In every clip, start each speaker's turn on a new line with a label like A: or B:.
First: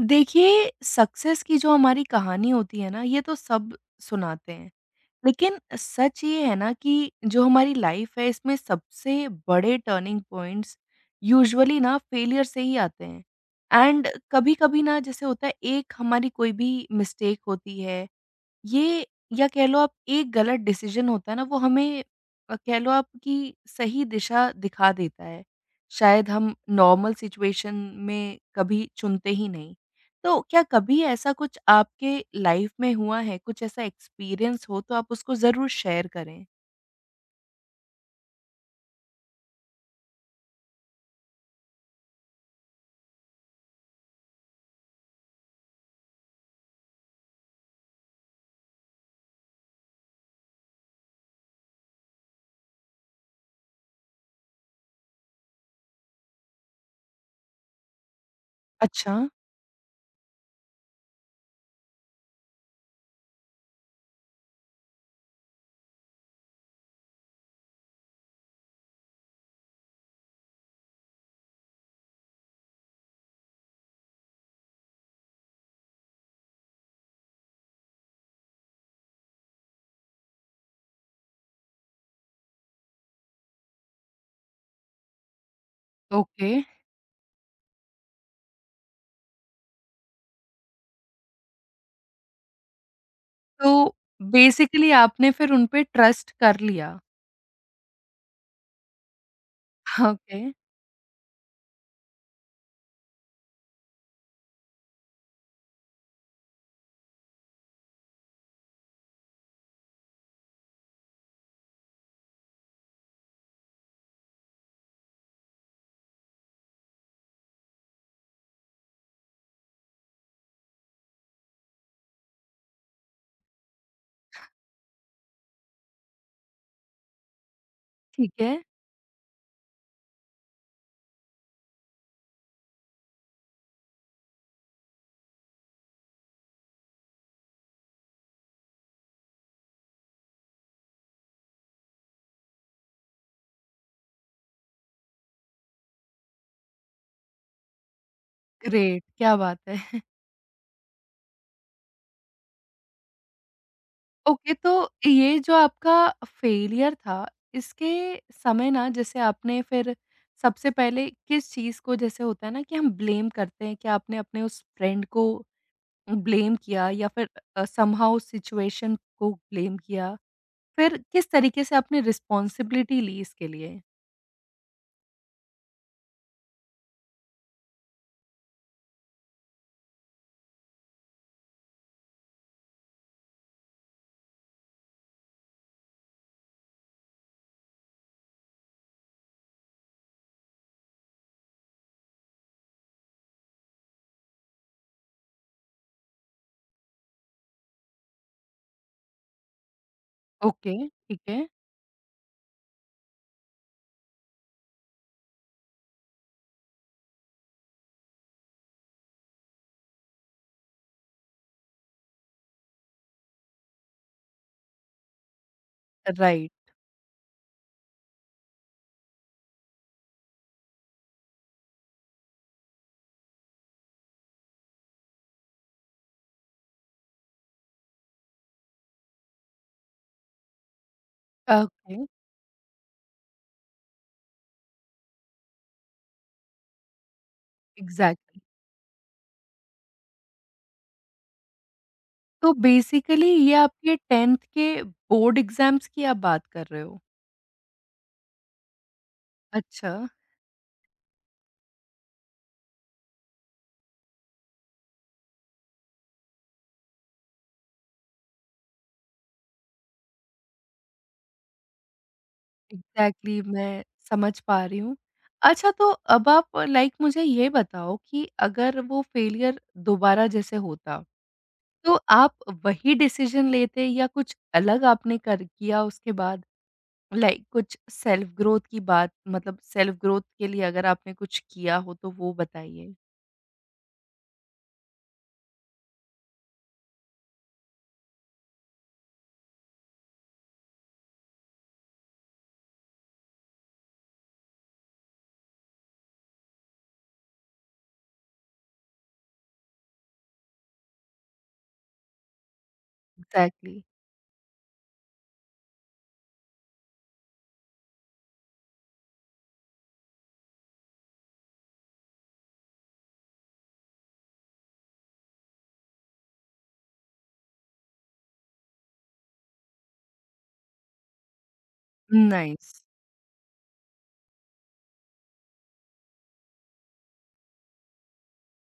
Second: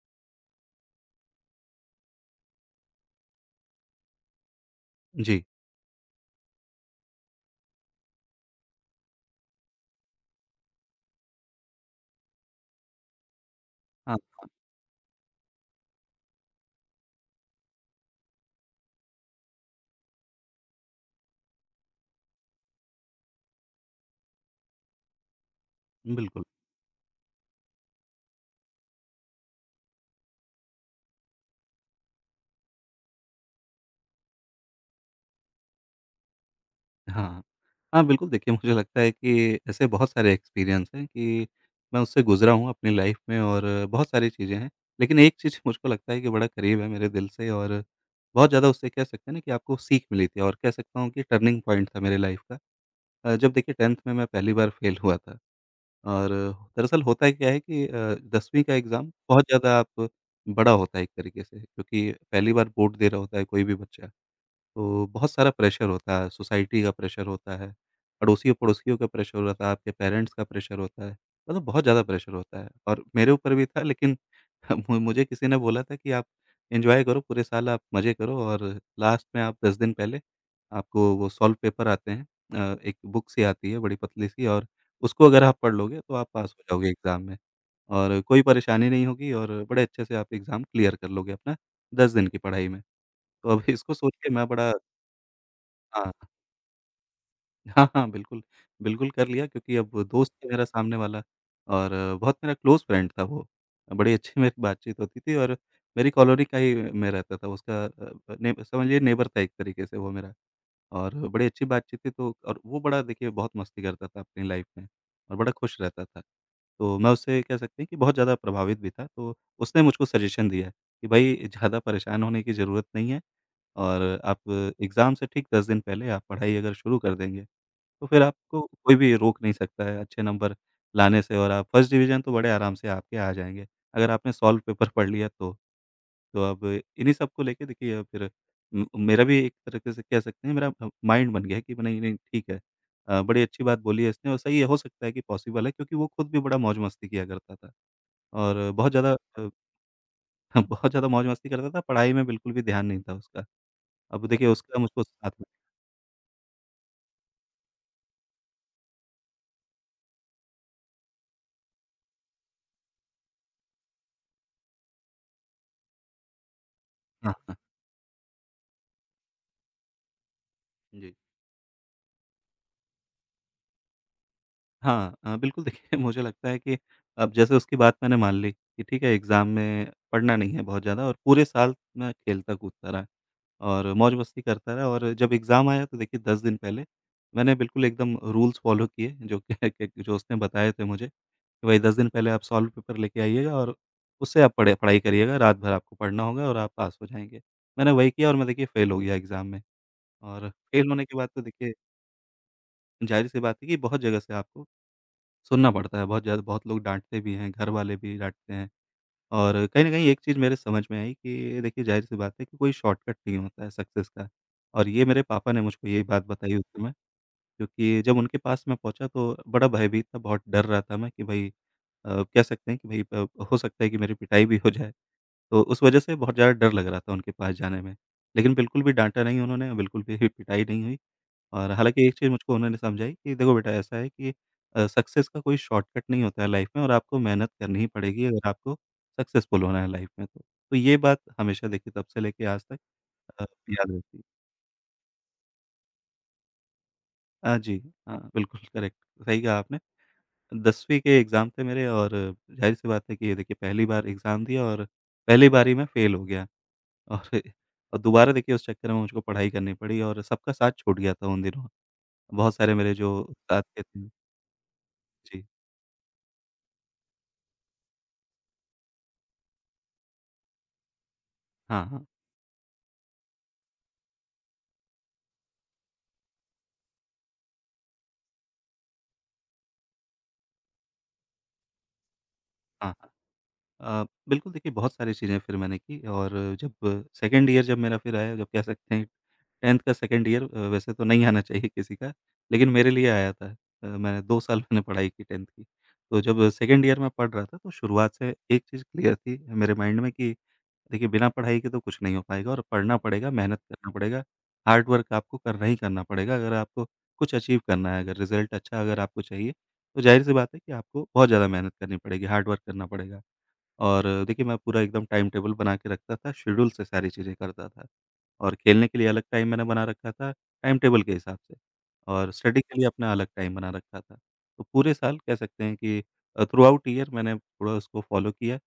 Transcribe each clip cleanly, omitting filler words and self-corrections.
A: देखिए, सक्सेस की जो हमारी कहानी होती है ना, ये तो सब सुनाते हैं।
B: जी।
A: लेकिन सच ये है ना कि जो हमारी लाइफ है, इसमें सबसे बड़े टर्निंग पॉइंट्स यूजुअली ना फेलियर से ही आते हैं। एंड
B: हाँ,
A: कभी-कभी ना जैसे होता है, एक हमारी कोई भी मिस्टेक होती है ये या कह लो आप एक गलत डिसीज़न होता है ना, वो हमें कह लो आप कि सही दिशा दिखा देता है। शायद
B: बिल्कुल।
A: हम नॉर्मल सिचुएशन में कभी चुनते ही नहीं। तो क्या कभी ऐसा कुछ आपके लाइफ़ में हुआ है, कुछ ऐसा एक्सपीरियंस हो तो आप उसको ज़रूर शेयर करें?
B: हाँ। हाँ, बिल्कुल देखिए, मुझे लगता है कि ऐसे बहुत सारे एक्सपीरियंस हैं कि मैं उससे गुज़रा हूँ अपनी लाइफ़ में, और बहुत सारी चीज़ें हैं। लेकिन एक चीज़ मुझको लगता है कि बड़ा करीब है मेरे दिल से, और बहुत ज़्यादा उससे कह सकते हैं ना कि आपको सीख मिली थी, और कह सकता हूँ कि टर्निंग पॉइंट था मेरे लाइफ़ का। जब देखिए 10th में मैं पहली बार फ़ेल हुआ था, और दरअसल होता है क्या है कि 10वीं का एग्ज़ाम
A: अच्छा,
B: बहुत ज़्यादा आप बड़ा होता है एक तरीके से, क्योंकि पहली बार बोर्ड दे रहा होता है कोई भी बच्चा। तो बहुत सारा प्रेशर होता है, सोसाइटी का प्रेशर होता है, पड़ोसियों-पड़ोसियों का प्रेशर होता है, आपके पेरेंट्स का प्रेशर होता है, मतलब बहुत ज़्यादा प्रेशर होता है, और मेरे ऊपर भी था। लेकिन मु मुझे किसी ने बोला था कि आप एन्जॉय करो, पूरे साल आप मज़े करो, और लास्ट में आप 10 दिन पहले आपको वो सॉल्व पेपर आते हैं, एक बुक सी आती है बड़ी पतली सी, और उसको अगर आप पढ़ लोगे तो आप
A: ओके।
B: पास हो जाओगे एग्ज़ाम में, और कोई परेशानी नहीं होगी, और बड़े अच्छे से आप एग्ज़ाम क्लियर कर लोगे अपना 10 दिन की पढ़ाई में। तो अब
A: तो
B: इसको सोच के मैं बड़ा।
A: बेसिकली आपने फिर उन पे
B: हाँ।
A: ट्रस्ट कर लिया।
B: हाँ, हाँ, बिल्कुल। बिल्कुल कर लिया, क्योंकि अब वो दोस्त
A: ओके।
B: है मेरा सामने वाला, और बहुत मेरा क्लोज़ फ्रेंड था वो। बड़ी अच्छी मेरी बातचीत होती थी, और मेरी कॉलोनी का ही मैं रहता था उसका। अ, ने समझिए नेबर था एक तरीके से वो मेरा। और बड़ी अच्छी बातचीत थी तो, और वो बड़ा देखिए बहुत मस्ती करता था अपनी लाइफ़ में, और बड़ा खुश रहता था। तो मैं उससे कह सकते हैं कि बहुत ज़्यादा प्रभावित भी था। तो उसने मुझको सजेशन दिया कि भई ज़्यादा परेशान होने की ज़रूरत नहीं है। और आप एग्ज़ाम से ठीक 10 दिन पहले आप पढ़ाई अगर शुरू कर देंगे, तो फिर
A: ठीक है,
B: आपको कोई भी रोक नहीं सकता है अच्छे नंबर लाने से, और आप फर्स्ट डिवीज़न तो बड़े आराम से आपके आ जाएँगे, अगर आपने सॉल्व पेपर पढ़ लिया तो। तो अब इन्हीं सब को लेके देखिए, फिर म मेरा भी एक तरीके से कह सकते हैं मेरा माइंड बन गया है कि नहीं, नहीं ठीक है। बड़ी अच्छी बात बोली है इसने, और सही है, हो सकता है कि पॉसिबल है, क्योंकि वो खुद भी बड़ा मौज-मस्ती किया करता था। और बहुत
A: ग्रेट,
B: ज़्यादा
A: क्या बात है।
B: हाँ, बहुत ज़्यादा मौज-मस्ती करता था, पढ़ाई में बिल्कुल भी ध्यान नहीं था उसका। अब देखिए
A: ओके,
B: उसका
A: तो
B: मुझको साथ
A: ये
B: में।
A: जो आपका फेलियर था, इसके समय ना जैसे आपने फिर सबसे पहले किस चीज़ को जैसे होता है ना कि हम ब्लेम करते हैं, क्या आपने अपने उस फ्रेंड को ब्लेम किया या फिर
B: हाँ, हाँ।
A: समहाउ सिचुएशन को ब्लेम किया? फिर
B: जी।
A: किस तरीके से आपने रिस्पॉन्सिबिलिटी ली इसके लिए?
B: हाँ, बिल्कुल देखिए, मुझे लगता है कि अब जैसे उसकी बात मैंने मान ली कि ठीक है, एग्ज़ाम में पढ़ना नहीं है बहुत ज़्यादा, और पूरे साल मैं खेलता-कूदता रहा और मौज-मस्ती करता रहा। और जब एग्ज़ाम आया तो देखिए 10 दिन पहले मैंने बिल्कुल एकदम रूल्स फ़ॉलो किए जो कि कि जो उसने बताए थे मुझे, कि भाई 10 दिन पहले आप सॉल्व पेपर लेके आइएगा, और उससे आप पढ़े पढ़ाई करिएगा, रात भर आपको पढ़ना होगा, और आप पास हो जाएँगे। मैंने वही किया, और मैं देखिए फ़ेल हो गया एग्ज़ाम में। और
A: ओके,
B: फ़ेल होने के
A: ठीक
B: बाद तो
A: है।
B: देखिए ज़ाहिर-सी बात है कि बहुत जगह से आपको सुनना पड़ता है, बहुत ज़्यादा बहुत लोग डाँटते भी हैं, घर वाले भी डाँटते हैं, और कहीं न कहीं एक चीज़ मेरे समझ में आई कि देखिए ज़ाहिर-सी बात है कि कोई शॉर्टकट नहीं होता है सक्सेस का। और ये मेरे पापा ने मुझको यही बात
A: राइट,
B: बताई उस समय, क्योंकि जब उनके पास मैं पहुँचा तो बड़ा भयभीत था, बहुत डर रहा था मैं कि भई कह सकते हैं कि भई हो सकता है कि मेरी पिटाई भी हो जाए। तो उस वजह से बहुत ज़्यादा डर लग रहा था उनके पास जाने में। लेकिन बिल्कुल भी डाँटा नहीं उन्होंने, बिल्कुल भी पिटाई नहीं हुई, और
A: ओके,
B: हालाँकि एक चीज़ मुझको उन्होंने समझाई कि देखो बेटा ऐसा है कि सक्सेस का कोई शॉर्टकट नहीं होता है लाइफ़ में, और आपको मेहनत करनी ही पड़ेगी
A: एग्ज़ैक्टली।
B: अगर आपको सक्सेसफुल होना है लाइफ़ में तो। तो ये बात हमेशा देखिए तब से लेके
A: तो
B: आज तक
A: बेसिकली
B: अ,
A: ये
B: याद
A: आपके
B: रहती है।
A: 10th के बोर्ड एग्ज़ाम्स की आप बात कर रहे हो?
B: हाँ जी, हाँ, बिल्कुल करेक्ट, सही कहा आपने।
A: अच्छा।
B: 10वीं के एग्ज़ाम थे मेरे, और ज़ाहिर-सी बात है कि ये देखिए पहली बार एग्ज़ाम दिया, और पहली बारी में फ़ेल हो गया। और और दोबारा देखिए उस चक्कर में मुझको पढ़ाई करनी पड़ी, और सबका साथ छूट गया था उन दिनों। बहुत सारे मेरे जो
A: एग्ज़ैक्टली
B: साथ के
A: मैं
B: थे।
A: समझ पा रही हूँ।
B: जी।
A: अच्छा तो अब आप लाइक मुझे ये बताओ कि अगर वो फेलियर दोबारा जैसे होता,
B: हाँ,
A: तो
B: हाँ।
A: आप वही डिसीज़न लेते या कुछ अलग आपने कर किया उसके बाद? लाइक कुछ सेल्फ़ ग्रोथ की बात मतलब सेल्फ़ ग्रोथ के लिए अगर आपने कुछ किया हो तो वो बताइए?
B: हाँ, हाँ। बिल्कुल देखिए, बहुत सारी चीज़ें फिर मैंने की, और जब सेकंड ईयर जब मेरा फिर आया, जब कह सकते हैं 10th का सेकंड ईयर, वैसे तो नहीं आना चाहिए किसी का, लेकिन मेरे लिए आया था। मैंने 2 साल मैंने पढ़ाई की 10th की। तो जब सेकंड ईयर में पढ़ रहा था, तो शुरुआत से एक चीज़ क्लियर थी मेरे माइंड में कि देखिए बिना पढ़ाई के तो कुछ नहीं हो पाएगा, और पढ़ना पड़ेगा, मेहनत
A: एग्ज़ैक्टली
B: करना पड़ेगा, हार्ड वर्क आपको करना ही करना पड़ेगा अगर आपको कुछ अचीव करना है, अगर रिज़ल्ट अच्छा अगर आपको चाहिए, तो ज़ाहिर-सी बात है कि आपको बहुत ज़्यादा मेहनत करनी पड़ेगी, हार्ड वर्क करना पड़ेगा। और देखिए, मैं पूरा एकदम टाइम टेबल बना के रखता था, शेड्यूल से सारी चीज़ें करता था। और खेलने के लिए अलग टाइम मैंने बना रखा था, टाइम टेबल के हिसाब से, और स्टडी
A: नाइस
B: के लिए अपना अलग टाइम बना रखा था। तो पूरे साल कह सकते हैं कि थ्रूआउट ईयर मैंने थोड़ा उसको फ़ॉलो किया,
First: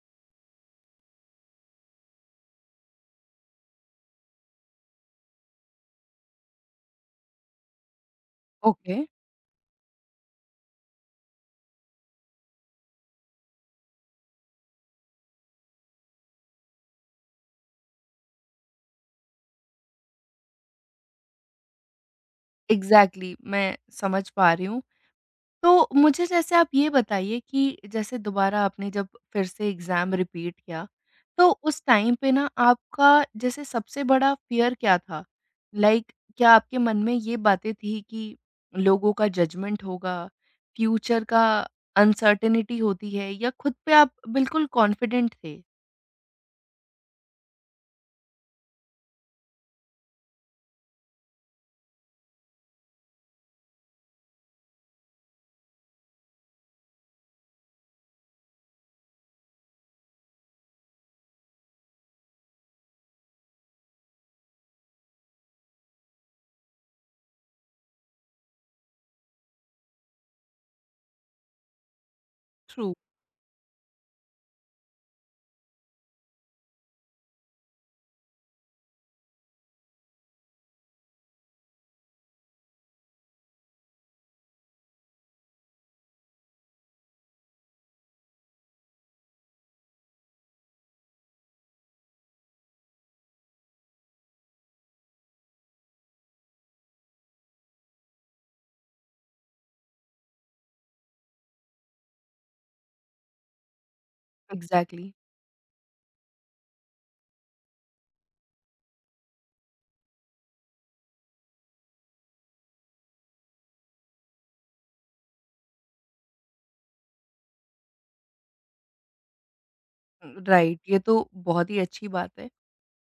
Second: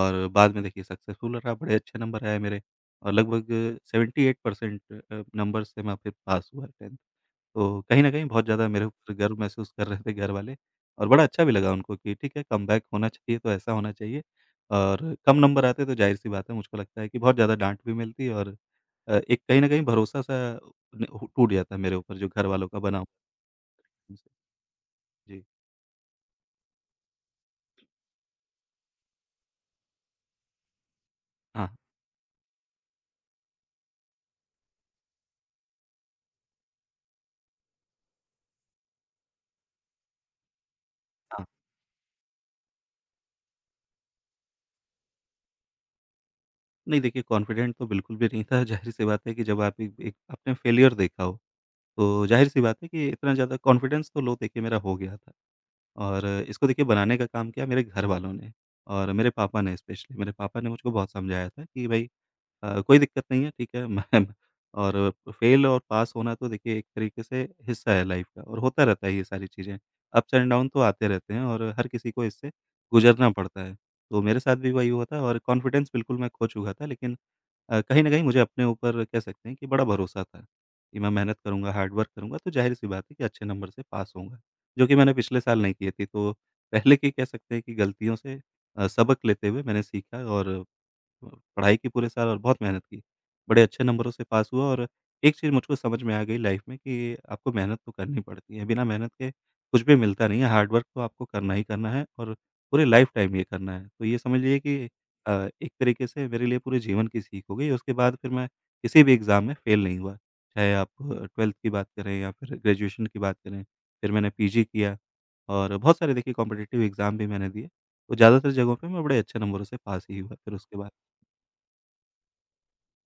B: और बाद में देखिए सक्सेसफुल रहा, बड़े अच्छे नंबर आए मेरे, और लगभग 78% नंबर से मैं फिर पास हुआ 10th। तो कहीं न कहीं बहुत ज़्यादा मेरे
A: ओके
B: ऊपर गर्व महसूस कर रहे थे घरवाले, और बड़ा अच्छा भी लगा उनको कि ठीक है, कमबैक होना चाहिए तो ऐसा होना चाहिए। और कम नंबर आते तो ज़ाहिर-सी बात है, मुझको लगता है कि बहुत ज़्यादा डाँट भी मिलती, और एक कहीं न कहीं भरोसा-सा न हो टूट जाता है मेरे ऊपर जो घरवालों का बना हुआ था
A: एग्ज़ैक्टली मैं समझ
B: मुझसे।
A: पा रही हूँ।
B: जी।
A: तो मुझे जैसे आप ये बताइए कि जैसे दोबारा आपने जब फिर से एग्ज़ाम रिपीट किया, तो
B: हाँ,
A: उस टाइम पे ना आपका जैसे सबसे बड़ा फ़ियर क्या था? लाइक क्या आपके मन में ये बातें थी कि लोगों का जजमेंट होगा, फ्यूचर
B: हाँ।
A: का अनसर्टेनिटी होती है या खुद पे आप बिल्कुल कॉन्फिडेंट थे?
B: नहीं देखिए, कॉन्फिडेंट तो बिल्कुल भी नहीं था। ज़ाहिर-सी बात है कि जब आप एक एक आपने फेलियर देखा हो, तो ज़ाहिर-सी बात है कि इतना ज़्यादा कॉन्फिडेंस तो लो देखिए मेरा हो गया था। और इसको देखिए बनाने का काम किया मेरे घरवालों ने, और मेरे पापा ने, स्पेशली मेरे पापा ने मुझको बहुत समझाया था कि भाई कोई दिक्कत नहीं है, ठीक है मैं। और फेल और पास होना तो देखिए एक तरीके से हिस्सा है लाइफ का, और होता रहता है ये सारी चीज़ें, अप्स एंड डाउन तो आते रहते हैं, और हर किसी को इससे
A: ट्रू।
B: गुजरना पड़ता है। तो मेरे साथ भी वही हुआ था, और कॉन्फिडेंस बिल्कुल मैं खो चुका था। लेकिन कहीं न कहीं मुझे अपने ऊपर कह सकते हैं कि बड़ा भरोसा था, कि मैं मेहनत करूँगा, हार्ड वर्क करूँगा, तो ज़ाहिर-सी बात है कि अच्छे नंबर से पास होऊँगा, जो कि मैंने पिछले साल नहीं किए थे। तो पहले की कह सकते हैं कि गलतियों से सबक लेते हुए मैंने सीखा, और पढ़ाई की पूरे साल और बहुत मेहनत की। बड़े अच्छे नंबरों से पास हुआ। और एक चीज़ मुझको समझ में आ गई लाइफ़ में कि आपको मेहनत तो करनी पड़ती है। बिना मेहनत के कुछ भी मिलता नहीं है, हार्ड वर्क तो आपको करना ही करना है, और पूरे लाइफ़टाइम ये करना है। तो ये समझ लीजिए कि
A: एग्ज़ैक्टली
B: एक तरीके से मेरे लिए पूरे जीवन की सीख हो गई। उसके बाद फिर मैं किसी भी एग्ज़ाम में फ़ेल नहीं हुआ। चाहे आप 12th की बात करें या फिर ग्रेजुएशन की बात करें, फिर मैंने पीजी किया, और बहुत सारे देखिए कॉम्पिटिटिव एग्ज़ाम भी मैंने दिए। तो ज़्यादातर जगहों पे मैं बड़े अच्छे नंबरों से पास ही हुआ फिर उसके
A: राइट,
B: बाद।
A: ये तो बहुत ही अच्छी बात है।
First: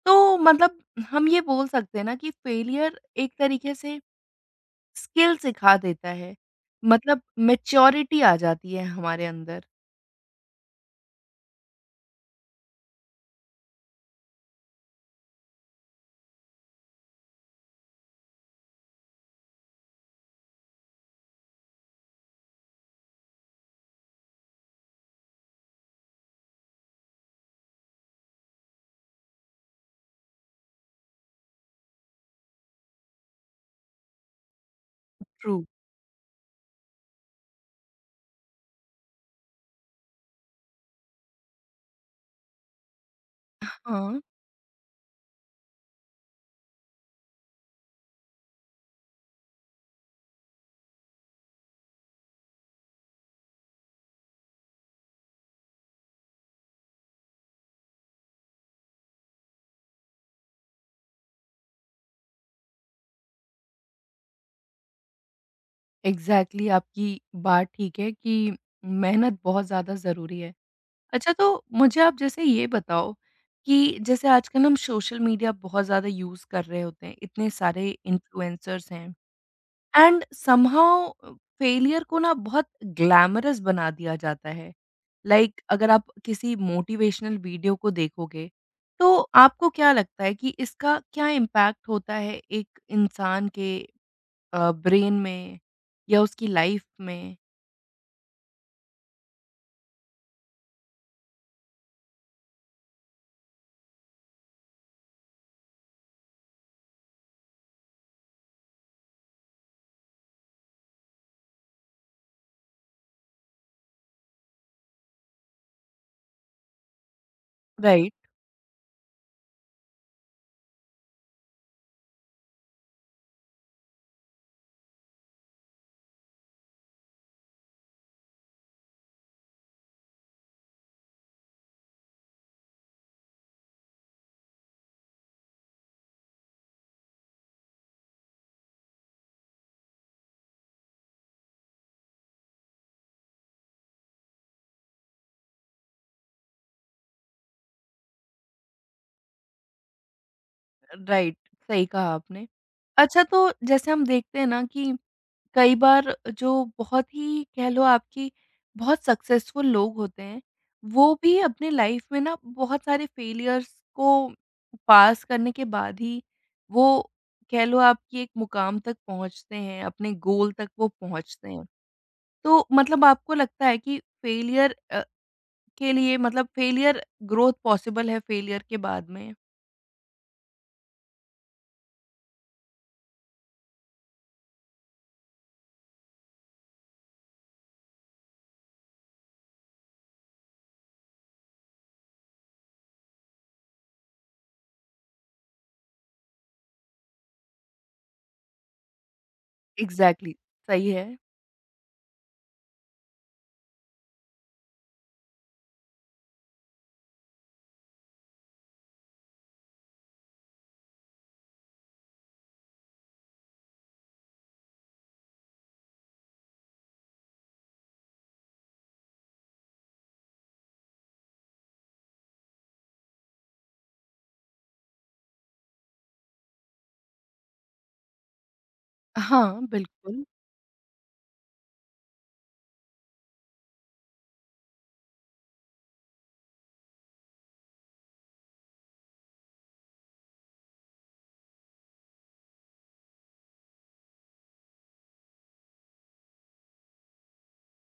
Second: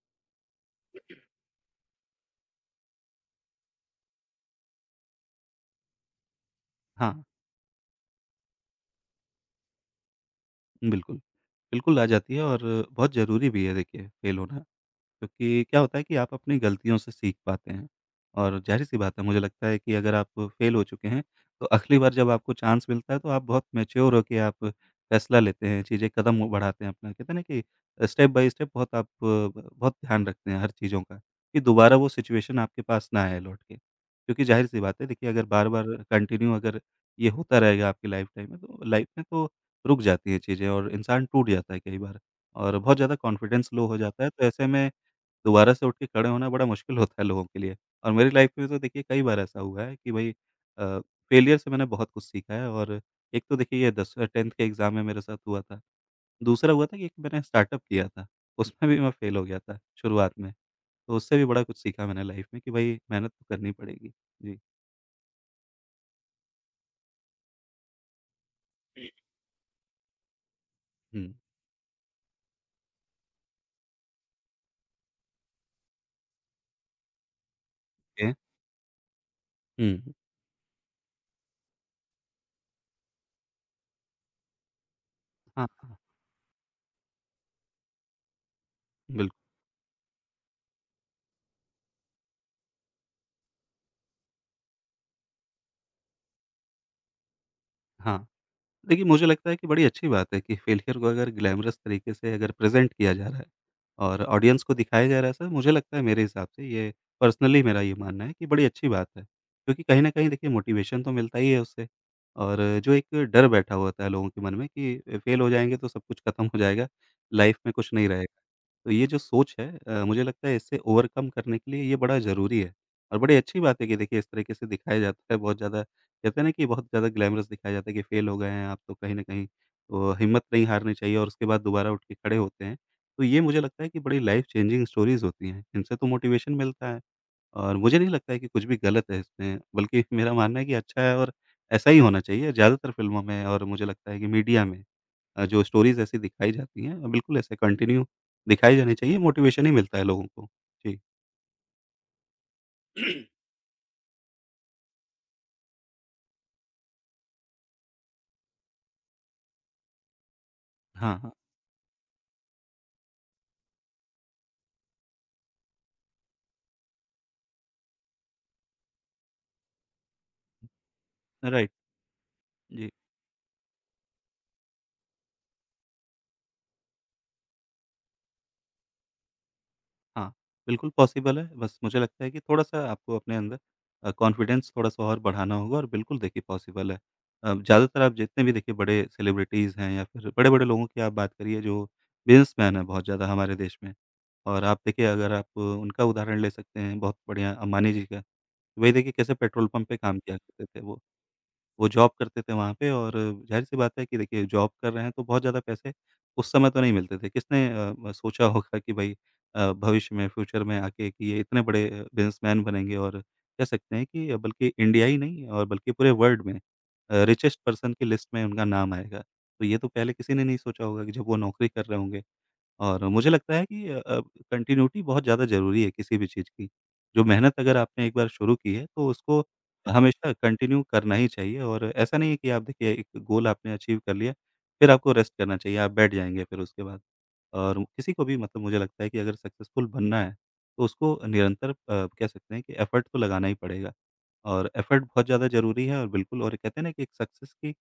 A: तो मतलब हम ये बोल सकते हैं ना कि फेलियर एक तरीके से स्किल सिखा देता है।
B: हाँ,
A: मतलब मैच्योरिटी आ जाती है हमारे अंदर।
B: बिल्कुल। बिल्कुल आ जाती है, और बहुत ज़रूरी भी है देखिए, फ़ेल होना। क्योंकि क्या होता है कि आप अपनी गलतियों से सीख पाते हैं, और ज़ाहिर-सी बात है, मुझे लगता है कि अगर आप फ़ेल हो चुके हैं, तो अगली बार जब आपको चांस मिलता है तो आप बहुत मैच्योर होके आप फ़ैसला लेते हैं, चीज़ें कदम वो बढ़ाते हैं अपना, कहते हैं ना कि स्टेप बाय स्टेप, बहुत आप ब बहुत ध्यान रखते हैं हर चीज़ों का, कि दोबारा वो सिचुएशन आपके पास ना आए लौट के। क्योंकि ज़ाहिर-सी बात है देखिए, अगर
A: ट्रू।
B: बार-बार कंटिन्यू अगर ये होता रहेगा आपकी लाइफ़ टाइम में, तो लाइफ़ में तो रुक जाती हैं चीज़ें, और इंसान टूट जाता है कई बार, और बहुत ज़्यादा कॉन्फिडेंस लो हो
A: हाँ,
B: जाता है। तो ऐसे में दोबारा से उठ के खड़े होना बड़ा मुश्किल होता है लोगों के लिए। और मेरी लाइफ में तो देखिए कई बार ऐसा हुआ है कि भाई अ, फेलियर से मैंने बहुत कुछ सीखा है। और एक तो देखिए ये 10 10th के एग्ज़ाम में मेरे साथ हुआ था। दूसरा हुआ था कि एक मैंने स्टार्टअप किया था, उसमें भी मैं फेल हो गया था शुरुआत में। तो उससे भी बड़ा कुछ सीखा मैंने लाइफ में कि भाई मेहनत तो करनी पड़ेगी। जी।
A: एग्ज़ैक्टली आपकी बात ठीक है कि
B: हुँ।
A: मेहनत बहुत ज़्यादा ज़रूरी है।
B: हुँ।
A: अच्छा तो मुझे आप जैसे ये बताओ कि जैसे आजकल हम सोशल मीडिया बहुत ज़्यादा यूज़ कर रहे होते हैं, इतने सारे
B: ए
A: इन्फ्लुएंसर्स हैं।
B: हुँ।
A: एंड समहाउ फेलियर को ना बहुत ग्लैमरस बना दिया जाता है। लाइक,
B: हाँ,
A: अगर
B: हाँ।
A: आप किसी मोटिवेशनल वीडियो को देखोगे, तो
B: बिल्कुल,
A: आपको क्या लगता है कि इसका क्या इम्पैक्ट होता है एक इंसान के ब्रेन में या उसकी लाइफ में?
B: हाँ। देखिए, मुझे लगता है कि बड़ी अच्छी बात है कि फेलियर को अगर ग्लैमरस तरीके से अगर प्रेज़ेंट किया जा रहा है और ऑडियंस को दिखाया जा रहा है, सर मुझे लगता है मेरे हिसाब से ये पर्सनली मेरा ये मानना है कि बड़ी अच्छी बात है। क्योंकि कहीं न कहीं देखिए मोटिवेशन तो मिलता ही है उससे और जो एक डर बैठा हुआ होता है लोगों के मन में कि फेल हो जाएँगे तो सब कुछ खत्म हो जाएगा, लाइफ़ में कुछ नहीं
A: राइट।
B: रहेगा। तो ये जो सोच है मुझे लगता है इससे ओवरकम करने के लिए ये बड़ा ज़रूरी है और बड़ी अच्छी बात है कि देखिए इस तरीके से दिखाया जाता है बहुत ज़्यादा कहते हैं ना कि बहुत ज़्यादा ग्लैमरस दिखाया जाता है कि फेल हो गए हैं आप तो कहीं न कहीं तो हिम्मत नहीं हारनी चाहिए और उसके बाद दोबारा उठ के खड़े होते हैं। तो ये मुझे लगता है कि बड़ी लाइफ़ चेंजिंग स्टोरीज़ होती हैं, इनसे तो मोटिवेशन मिलता है और मुझे नहीं लगता है कि कुछ भी गलत है इसमें, बल्कि मेरा मानना है कि अच्छा है और ऐसा ही होना चाहिए ज़्यादातर फ़िल्मों में और मुझे लगता है कि मीडिया में जो स्टोरीज़ ऐसी दिखाई जाती हैं, बिल्कुल ऐसे कंटिन्यू दिखाई जानी चाहिए, मोटिवेशन ही मिलता है लोगों को। जी।
A: राइट, सही कहा आपने। अच्छा तो जैसे हम देखते हैं ना कि कई बार जो बहुत ही कह लो आपकी बहुत सक्सेसफुल लोग होते हैं, वो
B: हाँ, हाँ।
A: भी अपने लाइफ में ना बहुत सारे फेलियर्स को पास करने के बाद ही वो कह लो आपकी एक मुकाम तक पहुँचते हैं, अपने गोल तक वो पहुँचते हैं।
B: राइट।
A: तो
B: जी।
A: मतलब आपको लगता है कि के लिए मतलब फेलियर ग्रोथ पॉसिबल है फेलियर के बाद में?
B: हाँ, बिल्कुल पॉसिबल है। बस मुझे लगता है कि थोड़ा-सा आपको अपने अंदर कॉन्फिडेंस थोड़ा-सा और बढ़ाना होगा और बिल्कुल देखिए पॉसिबल है। ज़्यादातर आप जितने भी देखिए बड़े सेलिब्रिटीज़ हैं या फिर बड़े-बड़े लोगों की आप बात करिए जो बिज़नेसमैन हैं बहुत ज़्यादा हमारे देश में। और आप देखिए अगर आप उनका उदाहरण ले सकते हैं बहुत बढ़िया अंबानी जी का। वही देखिए कैसे पेट्रोल पंप पे काम
A: एग्ज़ैक्टली।
B: किया करते थे
A: सही
B: वो।
A: है।
B: वो जॉब करते थे वहाँ पे और ज़ाहिर-सी बात है कि देखिए जॉब कर रहे हैं तो बहुत ज़्यादा पैसे उस समय तो नहीं मिलते थे। किसने सोचा होगा कि भई भविष्य में फ्यूचर में आके कि ये इतने बड़े बिज़नेसमैन बनेंगे और कह सकते हैं कि बल्कि इंडिया ही नहीं और बल्कि पूरे वर्ल्ड में रिचेस्ट पर्सन की लिस्ट में उनका नाम आएगा। तो ये तो पहले किसी ने नहीं सोचा होगा कि जब वो नौकरी कर रहे होंगे। और मुझे लगता है कि कंटिन्यूटी बहुत ज़्यादा ज़रूरी है किसी भी चीज़ की। जो मेहनत अगर आपने एक बार शुरू की है तो उसको
A: हाँ, बिल्कुल,
B: हमेशा कंटिन्यू करना ही चाहिए और ऐसा नहीं है कि आप देखिए एक गोल आपने अचीव कर लिया, फिर आपको रेस्ट करना चाहिए, आप बैठ जाएँगे फिर उसके बाद। और किसी को भी मतलब मुझे लगता है कि अगर सक्सेसफुल बनना है, तो उसको निरंतर कह सकते हैं कि एफर्ट तो लगाना ही पड़ेगा और एफर्ट बहुत ज़्यादा ज़रूरी है और बिल्कुल और कहते हैं ना कि एक सक्सेस की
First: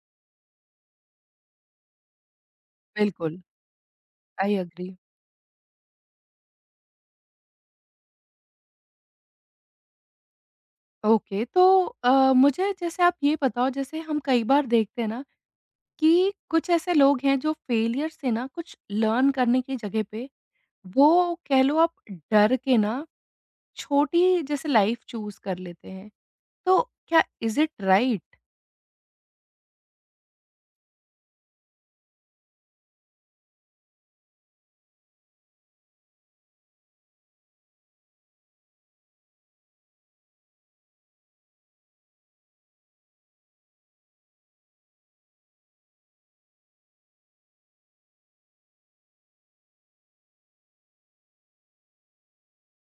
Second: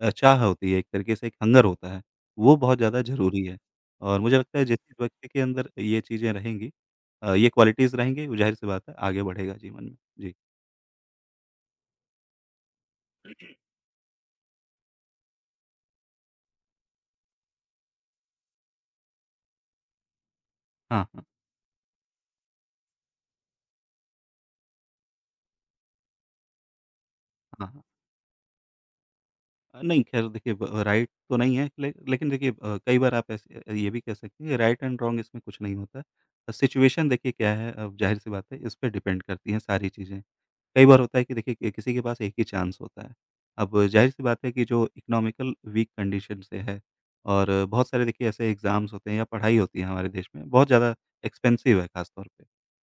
B: चाह होती है, एक तरीके से एक हंगर होता है, वो बहुत ज़्यादा
A: बिल्कुल।
B: ज़रूरी है। और मुझे
A: आई
B: लगता है जिस
A: एग्री।
B: व्यक्ति के अंदर ये चीज़ें रहेंगी ये क्वालिटीज़ रहेंगी, वो ज़ाहिर-सी बात है आगे बढ़ेगा जीवन में। जी।
A: ओके, तो मुझे जैसे आप ये बताओ जैसे हम कई बार देखते हैं ना कि कुछ ऐसे लोग हैं जो फेलियर से ना कुछ लर्न करने की जगह पे
B: हाँ,
A: वो
B: हाँ।
A: कह लो आप डर के ना छोटी जैसे लाइफ चूज़ कर लेते हैं। तो क्या इज़
B: हाँ,
A: इट
B: हाँ।
A: राइट?
B: नहीं ख़ैर देखिए ब राइट तो नहीं है ले लेकिन देखिए कई बार आप ऐसे ये भी कह सकते हैं राइट एंड रॉन्ग इसमें कुछ नहीं होता। सिचुएशन देखिए क्या है अब ज़ाहिर-सी बात है इस पे डिपेंड करती हैं सारी चीज़ें। कई बार होता है कि देखिए कि किसी के पास एक ही चांस होता है। अब ज़ाहिर-सी बात है कि जो इकोनॉमिकल वीक कंडीशन से है और बहुत सारे देखिए ऐसे एग्ज़ाम्स होते हैं या पढ़ाई होती है हमारे देश में बहुत ज़्यादा एक्सपेंसिव है ख़ासतौर पे।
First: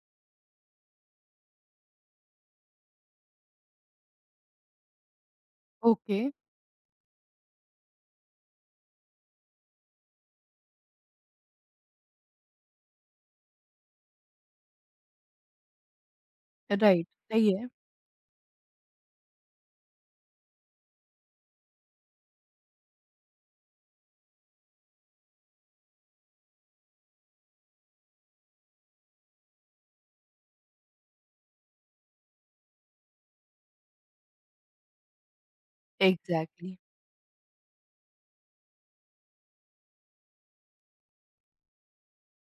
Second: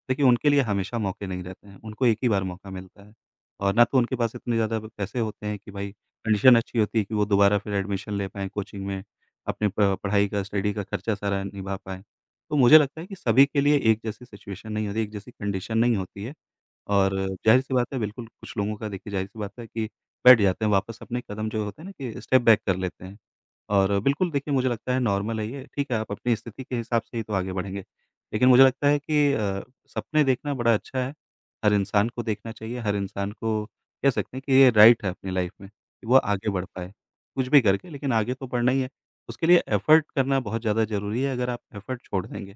B: देखिए उनके लिए हमेशा मौके नहीं रहते हैं, उनको एक ही बार मौका मिलता है और ना तो उनके पास इतने ज़्यादा पैसे होते हैं कि भाई
A: ओके,
B: कंडीशन अच्छी होती है कि वो दोबारा फिर एडमिशन ले पाएँ कोचिंग में, अपने प पढ़ाई का, स्टडी का खर्चा सारा निभा पाएँ। तो मुझे लगता है कि सभी के लिए एक जैसी सिचुएशन नहीं होती, एक जैसी कंडीशन नहीं होती है।
A: राइट
B: और
A: सही है।
B: ज़ाहिर-सी बात है बिल्कुल कुछ लोगों का देखिए ज़ाहिर-सी बात है कि बैठ जाते हैं वापस अपने कदम जो होते हैं ना कि स्टेप बैक कर लेते हैं। और बिल्कुल देखिए मुझे लगता है नॉर्मल है ये, ठीक है आप अपनी स्थिति के हिसाब से ही तो आगे बढ़ेंगे। लेकिन मुझे लगता है कि सपने देखना बड़ा अच्छा है, हर इंसान को देखना चाहिए, हर इंसान को कह सकते हैं कि ये राइट है अपनी लाइफ़ में कि वो आगे बढ़
A: एग्ज़ैक्टली,
B: पाए, कुछ भी करके लेकिन आगे तो बढ़ना ही है। उसके लिए एफर्ट करना बहुत ज़्यादा ज़रूरी है, अगर आप एफर्ट छोड़ देंगे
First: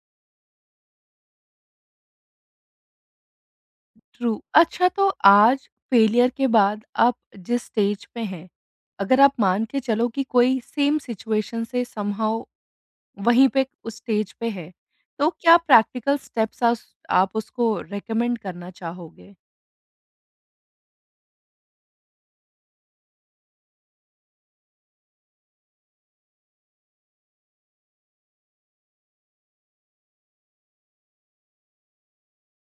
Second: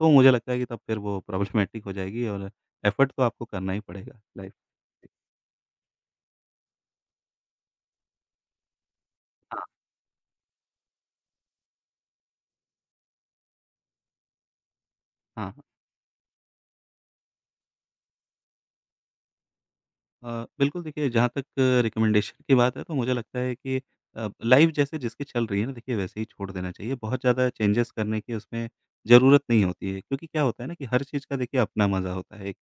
B: तो मुझे लगता है कि तब फिर वो प्रॉब्लमैटिक हो जाएगी और एफ़र्ट तो आपको करना ही पड़ेगा
A: ट्रू।
B: लाइफ़
A: अच्छा तो आज फेलियर के बाद आप जिस स्टेज पे हैं, अगर आप
B: हाँ,
A: मान के चलो कि कोई सेम सिचुएशन से समहाउ वहीं पे उस स्टेज पे है। तो
B: हाँ।
A: क्या
B: हाँ।
A: प्रैक्टिकल स्टेप्स आस आप उसको रिकमेंड करना चाहोगे?
B: अ, बिल्कुल देखिए जहाँ तक रिकमेंडेशन की बात है तो मुझे लगता है कि लाइफ़ जैसे जिसकी चल रही है ना देखिए वैसे ही छोड़ देना चाहिए। बहुत ज़्यादा चेंजेज़ करने की उसमें ज़रूरत नहीं होती है क्योंकि क्या होता है ना कि हर चीज़ का देखिए अपना मज़ा होता है।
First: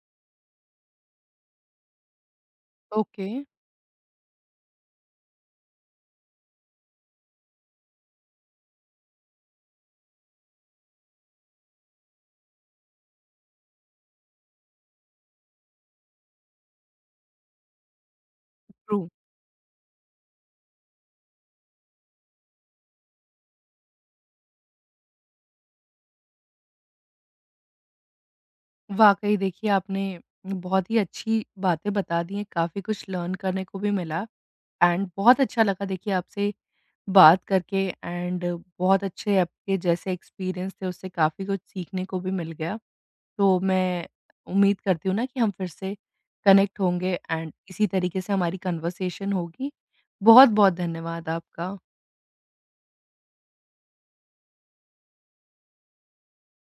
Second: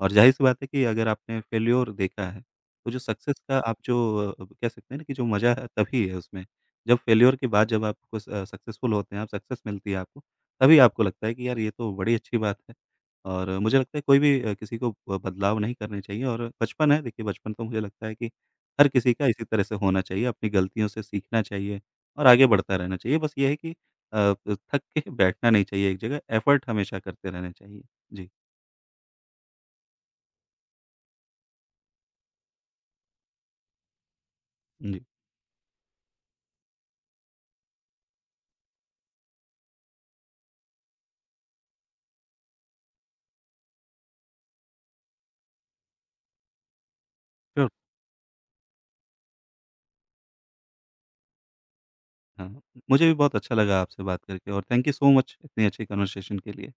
B: और ज़ाहिर-सी बात है कि अगर आपने फेल्योर देखा है, तो जो
A: ओके।
B: सक्सेस का आप जो कह सकते हैं ना कि जो मज़ा है तभी है उसमें। जब फेल्योर के बाद जब आपको स सक्सेसफुल होते हैं आप, सक्सेस मिलती है आपको, तभी आपको लगता है कि यार ये तो बड़ी अच्छी बात है। और मुझे लगता है कोई भी किसी को बदलाव नहीं करने चाहिए और बचपन है देखिए बचपन तो मुझे लगता है कि हर
A: ट्रू।
B: किसी का इसी तरह से होना चाहिए, अपनी गलतियों से सीखना चाहिए और आगे बढ़ता रहना चाहिए। बस ये है कि थक के बैठना नहीं चाहिए एक जगह, एफर्ट हमेशा करते रहने चाहिए। जी,
A: वाक़ई देखिए आपने बहुत ही अच्छी बातें बता दी हैं, काफ़ी कुछ लर्न करने को भी मिला
B: जी।
A: एंड बहुत अच्छा लगा देखिए आपसे बात करके एंड बहुत अच्छे आपके जैसे एक्सपीरियंस थे उससे काफ़ी कुछ सीखने को भी मिल गया। तो मैं उम्मीद करती हूँ ना कि हम फिर से कनेक्ट होंगे एंड
B: श्योर।
A: इसी तरीके से हमारी कन्वर्सेशन होगी। बहुत-बहुत धन्यवाद आपका।
B: हाँ, मुझे भी बहुत अच्छा लगा आपसे बात करके और थैंक यू सो मच इतनी अच्छी कन्वर्सेशन के लिए।